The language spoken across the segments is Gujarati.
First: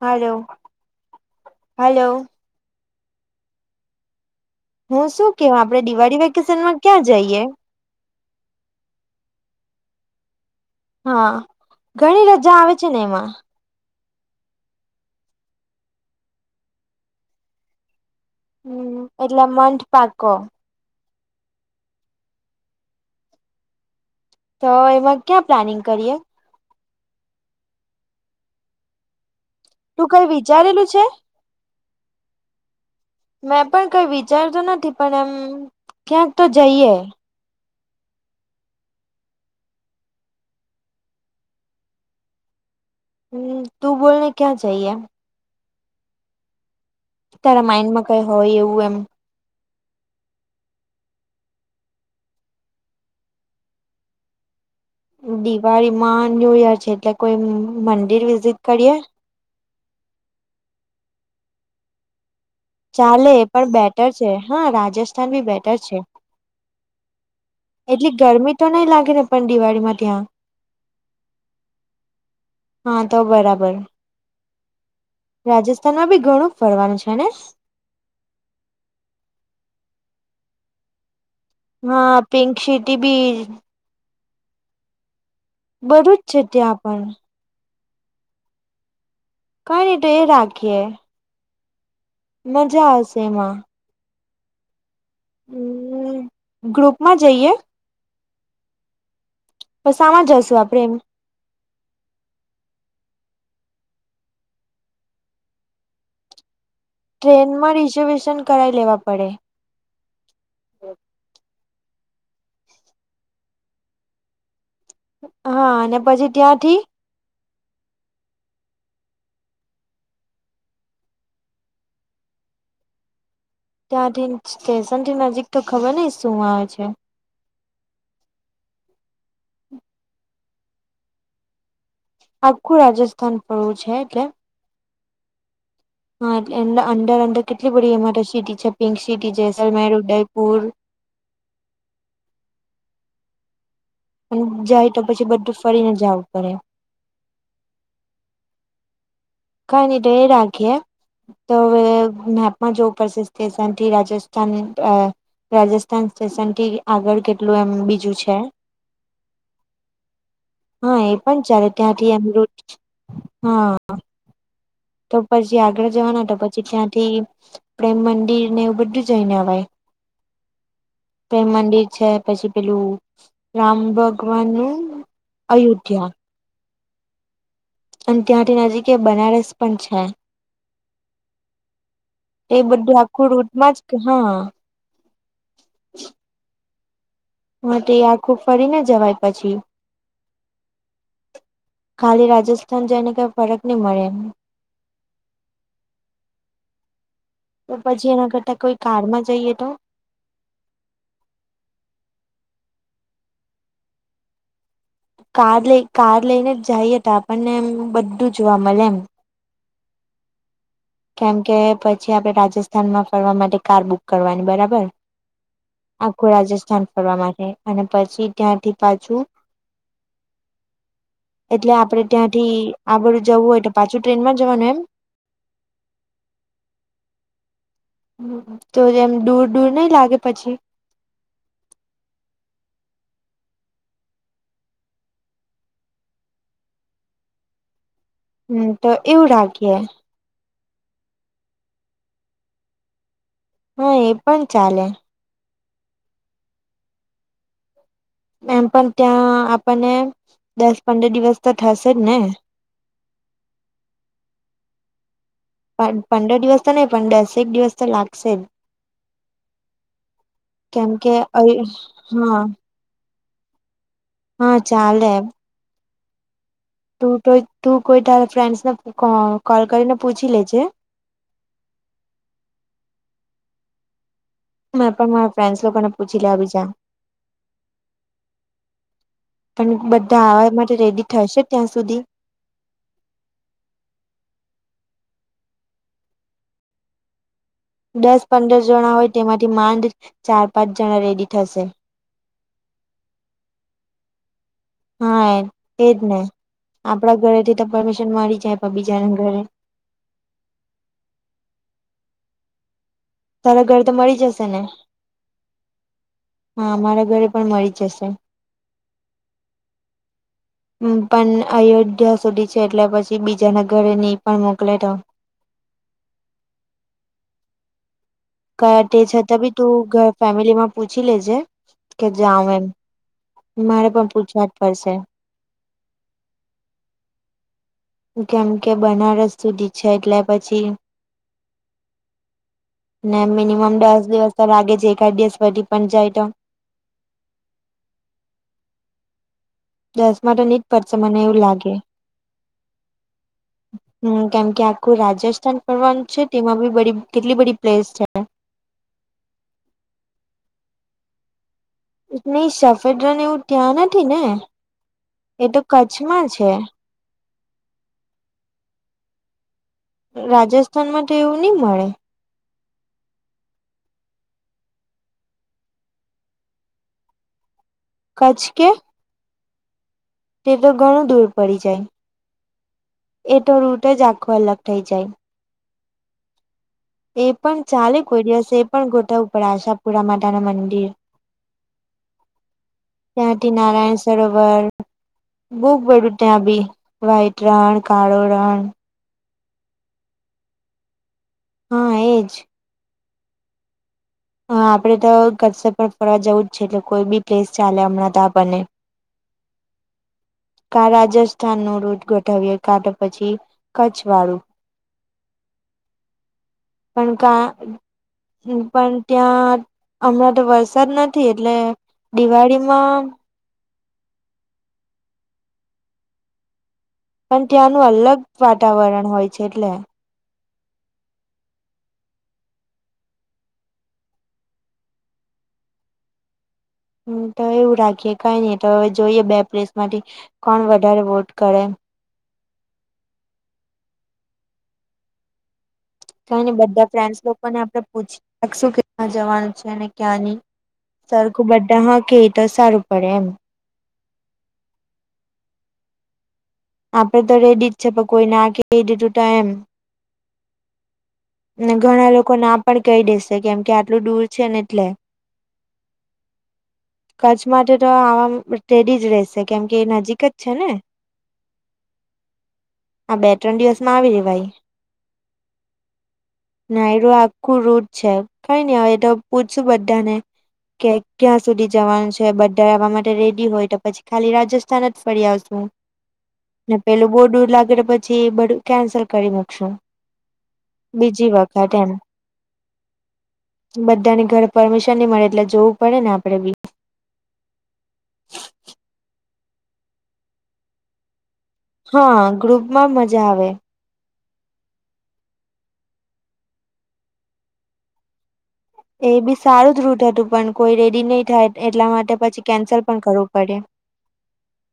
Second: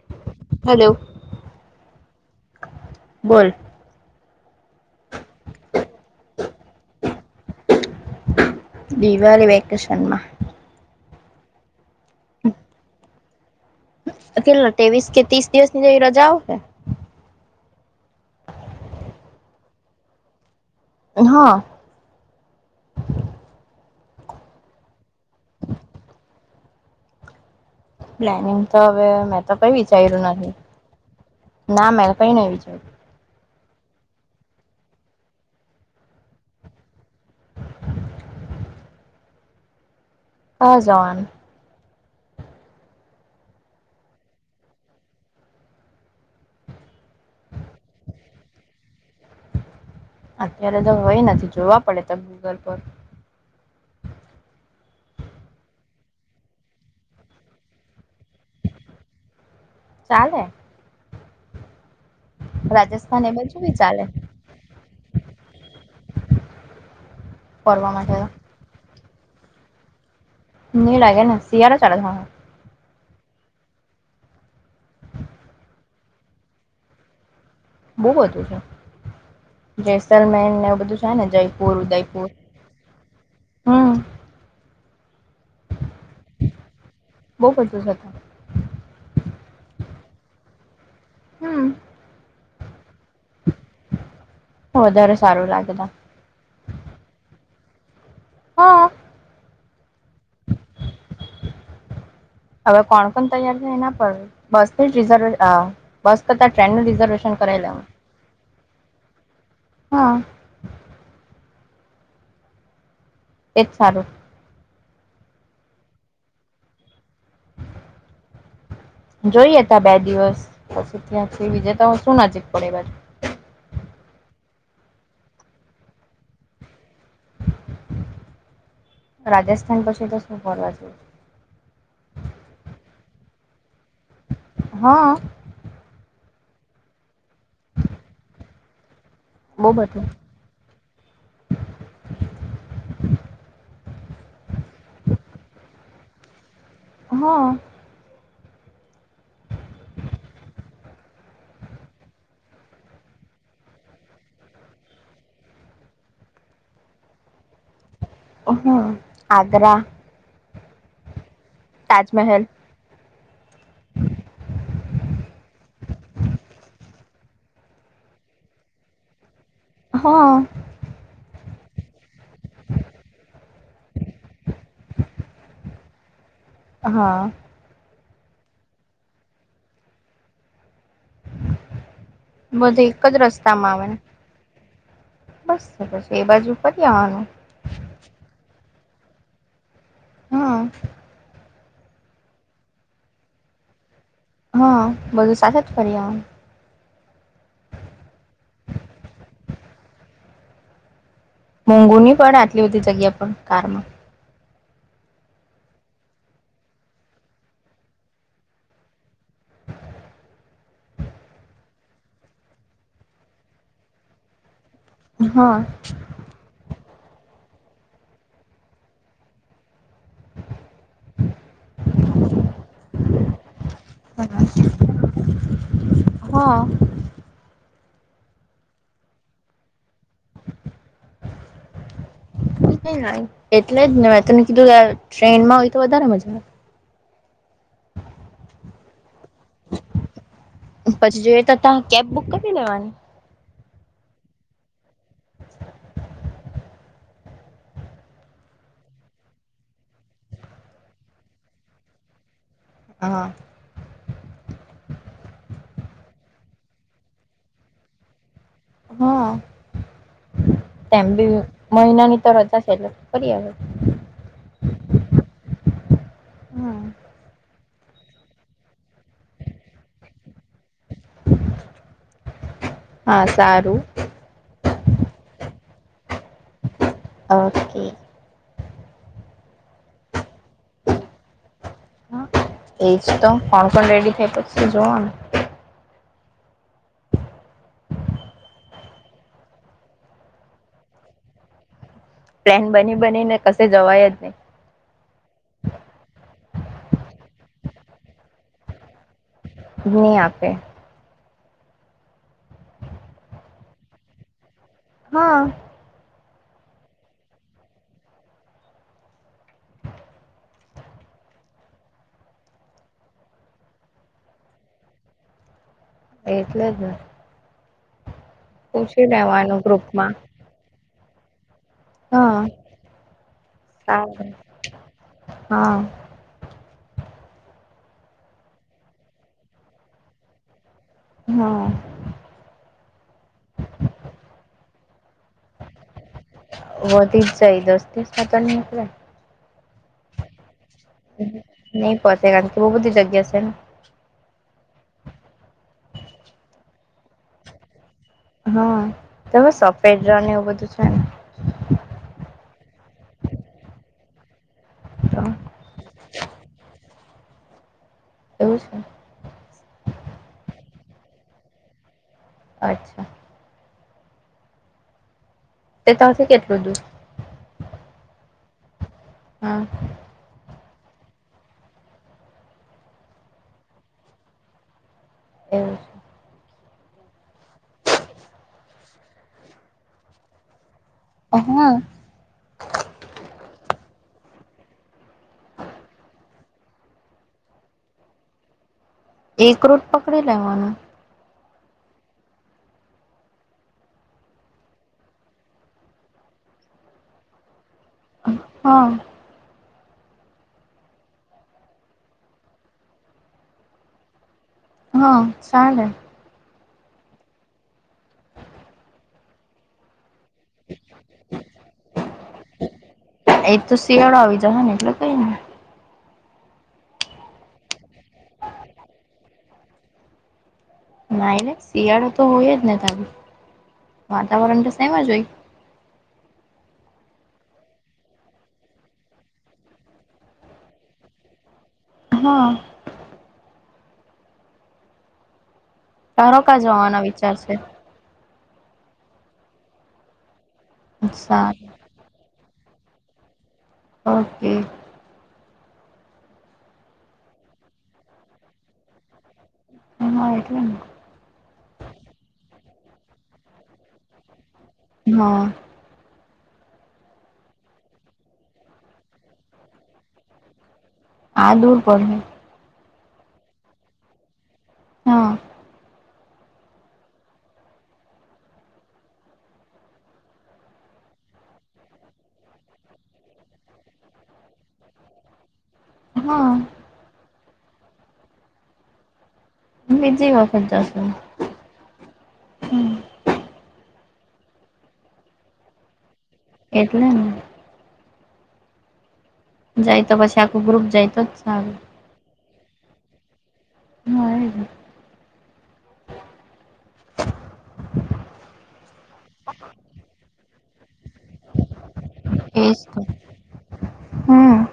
હાલો. હાલો. હલો. બોલ. હું શું કેવ આપડે દિવાળી વેકેશન માં ક્યાં જઈયે? દિવાળી વેકેશન માં? હા, ઘણી રજા આવે છે ને એમાં? અ કેટલો તેવીસ કે તીસ દિવસ ની જેવી રજા આવહે. હમ્મ એટલે મંઠ પાકો? હા. તો એમાં ક્યાં પ્લાનિંગ કરીએ? પ્લાનિંગ તો હવે મેં તો કઈ તું કઈ વિચાર્યું નહી. વિચારેલું છે ના મેં કઈ નઈ વિચાર્યું. મેં પણ કઈ વિચારતો નથી પણ એમ ક્યાંક તો જઈએ. કા જવાનું? હમ્મ તું બોલને ક્યાં જઈએ? તારા માઇન્ડ માં કઈ હોય એવું એમ. અત્યારે તો હોય નથી જોવા પડે તો ગૂગલ પર. દિવાળીમાં ન્યૂ યર છે એટલે કોઈ મંદિર વિઝિટ કળીએ. ચાલે રાજસ્થાન ચાલે એ બાજુ પણ બી ચાલે બેટર છે, હા રાજસ્થાન ભી બેટર છે. પરવા માટે એટલી ગરમી તો નઈ લાગે ને પણ દિવાળી માં ત્યાં? ન લાગે ને, શિયાળા ચાલે છે હ હ તો બરાબર. રાજસ્થાનમાં બી ઘણું ફરવાનું છે ને? બહુ બધું છે, જેસલમેર ને એવું બધું છે ને જય હા પિંક સિટી બી હમ બધું જ છે ત્યાં પણ. બઉ બધું છે તા. કઈ ની ત એ રાખીએ. હમ મજા આવશે એમાં. વધારે સારું લાગે તા. ગ્ળુપમાં જઈએ? હ સામાં જશું આપડણે એમ? હવે કોણ કોણ તૈયાર થાય એના પર બસ જ રિઝર્વ અ બસ કરતા ટ્રેન નું રિ ટ્રેનમાં રિઝર્વેશન કરાવી લેવા પડે. હ એ જ સારું. હા અને પછી ત્યાંથી જોઈએ ત બે દિવસ પછી ત્યાંથી વિ જેતો શું નજીક પડે એ બાજુ. ત્યાંથી સ્ટેશન થી નજીક તો ખબર નઈ શું આવે છે? રાજસ્થાન પછી તો શું કરવા જઈએ. આખું રાજસ્થાન પળવું છે એટલે. હ હા એટલે અન્દર અન્દર કેટલી બડી અમારે સિટી છે, પિંક સિટી છે, બહુ જસલમેર, બધું ઉદયપુર,.... અને જાય તો પછી બધું ફળીને જવું પડે. હ કઈની ત એ રાખીએ તો અવે મેપમાં જોવું પડશે સ્થેશનથી રાજસ્થાન અ રાજસ્થાન સ્ટેશનથી આગળ કેટલું એમ બીજું છે? હમ આગ્રા એ હ એ પણ ચાલે ત્યાંથી એમ રુ તાજમહેલ હ તો પસી આગળ જવાના તો પછી ત્યાંથી પ્રેમ મંદિર ને એવું બઢુ જઈને અવાય. હ તે મંદિર છે, પછી પેલું રામ ભગવાન નું અયોધ્યા હા. અને ત્યાંથી નજીક એ બનારસ પણ છે. એ બધું એક જ આખું રૂટમાં રસ્તામાં જ આવે કે, ને હા બસ સરસ એ બાજુ ફરી આવાનું. વધે એ આખું ફરી ના જવાય પછી. હ. ખાલી રાજસ્થાન જઈને કઈ ફરક નઈ મડે. હ, બધું સાથે જ ફરી આવાય. તો પછી એના કરતા કોઈ કાળમાં જઈએ તો. મોંઘુની પળે આટલી બધી જગ્યા પણ કારમાં. કાર લઈ કાર લઈને જ જાય હતા આપણને એમ બધું જોવા મળે એમ. કેમ કે પછી આપડે રાજસ્થાનમાં ફરવા માટે કાર બુક કરવાની બરાબર. હા. આખું રાજસ્થાન ફરવા માટે અને પછી ત્યાંથી પાછું. [inaudible] એટલે આપડે ત્યાંથી આગળ જવું હોય તો પાછું ટ્રેન માં જવાનું એમ. હ. તો જ એમ ડૂર ડૂર નઈ લાગે પછી. ના [inaudible] એટલે જ ને મે તને કીધું કે ટ્રેનમાં હોય તો વધારે મજા આવે. હમ્મ, તો એવું ળાખીએે. પછી જોઈએ તો ત્યા કેબ બુક કરી લેવાની. હા એ પણ ચાલે. એમ પણ ત્યાં આપણને દસ પંદર દિવસ તો થશે જ ને. હા. [inaudible] પંદર દિવસ તો નહી પણ દસેક દિવસ તો લાગશે જ. હા કેમ તેમ કે બી મહિનાની તો હા રજા છે ફરી અવાય. હા ચાલે એમ. તું તો તું કોઈ તારા ફ્રેન્ડ્સ ને કો કોલ કરીને પૂછી લેજે. હા સારું. મેં પણ મારા ફ્રેન્ડસ લોકો ને પૂછી લેવા બીજા. ઓકે. પણ બધા આવવા માટે રેડી થશે ત્યાં સુધી. હા એજ તો કોણ કોણ રેડી થયા પછી જોવાને. દસ પંદર જણા હોય તેમાંથી માંડ ચાર પાંચ જણા રેડી થશે. પ્લેન બની બની ને કશે જવાય જવાય જ નહીં. હા એ એજ ને. આપડા ઘરેથી તો પરમિશન મળી જાય પણ બીજાને ઘરે. નહી આપે. તારા ઘર તો મળી જશે ને. હા. હા મારા ઘરે પણ મળી જશે. હમ્મ પણ અયોધ્યા સુધી છે એટલે પછી બીજા ન ઘરે નહી પણ મોકલે તો. એટલે જ ને. ગયા તે પૂછી છતાં બી લેવાનું તું ગ્રુપમાં ફેમિલીમાં પૂછી લેજે કે હા જાવ એમ મારે પણ સારું પૂછવા જ પડશે. હા. કેમ કે બનારસ સુધી છે એટલે પછી. હા. ને મિનિમમ બે જ દિવસ તો લાગે છે એકાદ દિવસ વધી પણ જાય તો. વધી જ જાય. દસ થી સાત આઠ ને મોકલે. દશ મા તો નિજ નઈ પોહચે કારણ કે બોવ બધી જગ્યા છે ને. હમ્મ કેમ કે આખું રાજસ્થાન ફરવાનું છે તેમાં બી બધી કેટલી બધી પ્લેસ છે. હા તમે સફેદ રણ એવું બધું છે ને. નઈ સફેદ રન એવું ત્યાં નથી ને. તો? એ તો કચ્છમાં છે. એવું છે. રાજસ્થાનમાં તો એવું નહી મળે. અચ્છા. એ તાથી કેટલું દૂર. કચ્છ કે. હા. તે તો ઘણું દૂર પડી જાય. એટ રૂટ જ આખો અલગ થઈ જાય. એવું છે. એ પણ ચાલે કોઈ દિવસ એ પણ ગોઠવવુ ઉપર આશાપુરા માતાના મંદિર અ હ ત્યાંથી નારાયણ સરોવર બવ બધુ ત્યાં બી વ્હાઈટ રણ કાળો રણ એક રૂટ પકડી લેવાનું. હા એજ. હ આપડે તો કશે પણ ફરવા જવું જ છે એટલે કોઈ બી પ્લેસ ચાલે હમણાં તો આપણને [inaudible] હા કા રાજસ્થાન નું રૂટ ગોઠાવએ કાંતો પછી કચ્છ વાળું હા ચાલે. પણ કા હું પણ ત્યાં હમણાં તો વરસાદ નથી એટલે દિવાળીમાં એ તો શિયાળો આવી જહે ને એટલે કઈની પણ ત્યાંનું અલગ વાતાવરણ હોય છે એટલે. નાઈલે શિયાળો તો હોય જ ને તા વાતાવરણ તો સેમ જ હોય. હમ તો એવું રાખીએ કઈ નઈ તો હવે જોઈએ બે પ્લેસ માંથી કોણ વધારે વોટ કરે. હા. તારો કઈની કા બધા જવાનો ફેન્સ વિચાર લોકો છે ને આપડે [unintelligible] જવાનુ છે ને ક્યાં ની સરખું સારું બધા હા કેય તો સારુ પડે એમ ઓકે. આપડે તો રેડી જ છે પણ કોઈ ના કેય દીધું તો એમ. હ એટલે ને ને ઘણા લોકો ના પણ કેય દેશે કેમ કે આટલું દૂર છે ને એટલે. હા કચ્છ માટે તો આવામા ટ્રેડી જ રહેશે કેમ કે નજીક જ છે ને આ દૂર પડે આ બે ત્રણ દિવસમાં આવી રેવાય. હા. ને હવે આખું રૂટ છે કઈની હવે એ તો પૂછશું બધાને કે ક્યાં સુધી જવાનું છે બધા આવવા માટે રેડી હોય તો પછી ખાલી રાજ તાન જ ફરી હા આવશું [inaudible] પેલું બો દૂર લાગે તો પછી બધું કેન્સલ કરી નાખશું. બીજી હો બીજી વખત એમ હમ. બધાની ઘરે પરમિશન ની મળે એટલે જોવું પડે ને આપડે બી એટલેને [inaudible] જાયતો પછી આખુ ગ્રુપ જાયતો જ સારું. હા ગ્રુપમાં મજા આવે. ના એ બી સારું જ રૂટ હતું પણ કોઈ રેડી નહી થાય એટલા માટે પછી કેન્સલ પણ કરવું પડે. હા.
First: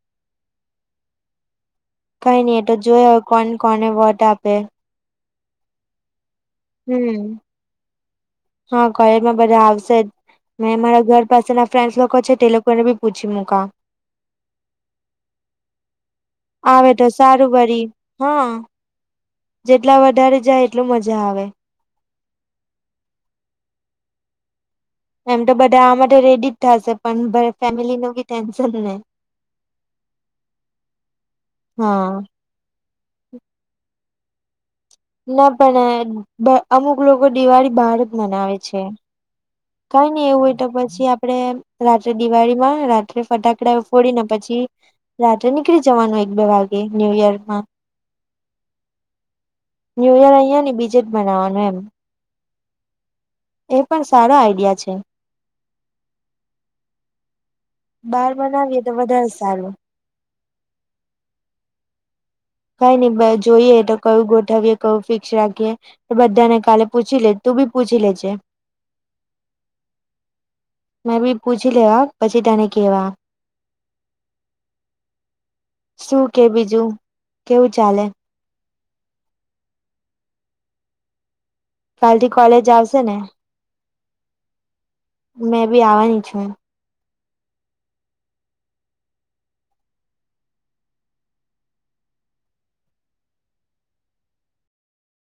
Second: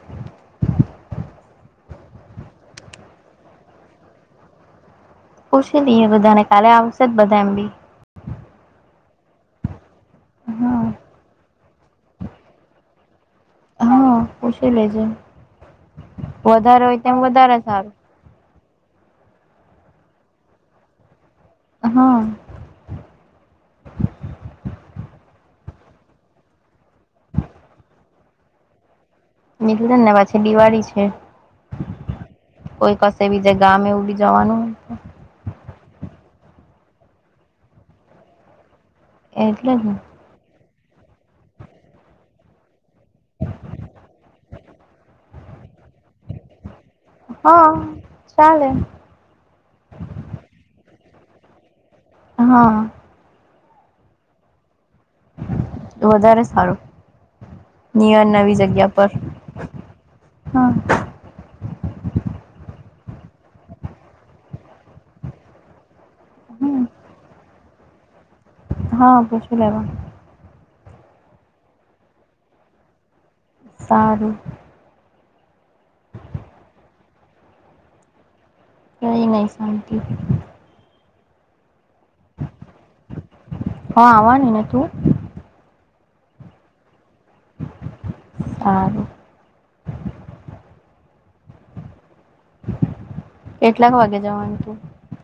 કઈ ની એ તો જોયે હવે કોન કોને વોટ આપે છે. પૂછી લઈએ બધાને કાલે આવશે જ હમ બધા એમ બી હા કોલેજમાં બધા આવશે જ મે હા. મારા ઘર પાસે ના ફ્રેન્ડસ લોકો છે તેટે લોકોને પૂછી મુકા હા પૂછી લેજે વધારે આવે હોય તો તેમમ વધારે વરી સારું. હા. જેટલા વધારે જાય એટલું મજા આવે. હા. એમ તો બધા આ માટે રેડી જ થાશે પણ ફેમિલી નું બી ટેન્શન ને [unintelligible] છે દિવાળી છે. હા કોઈ કશે બીજે ગામે એવું બી જવાનું હે ના પણ અમુક લોકો દિવાળી બહાર જ મનાવે છે. એટલે જ ને કઈ નઈ એવું તો પછી આપણે રાત્રે દિવાળી માં રાત્રે ફટાકડા ફોડીને પછી રાત્રે નીકળી જવાનું એક બે વાગે ન્યુયોર્કમાં હા ચાલે ન્યુ યર અહીંયા ને બીજે જ બનાવવાનું એમ હા. એ પણ સારો આઈડિયા છે. વધારે સારું નિયર બહાર નવી મનાવીએ તો જગ્યા પર વધારે સારું. હા. કઈ નહી જોઈએ તો કયું ગોઠવીએ કયુ ફિક્સ રાખીએ. બધા ને કાલે પૂછી લેજે તું બી પૂછી લેજે. હા પૂછી લેવા મેં બી પૂછી લેવા પછી તેને કેવા સારું. શું કે બીજું કેવું ચાલે? ક નહી શાનંત કાલ થી કોલેજ આવશે ને હા આવવાની ને તું મેં બી આવવાની છું. સારું કેટલાક વાગે જવાનું તું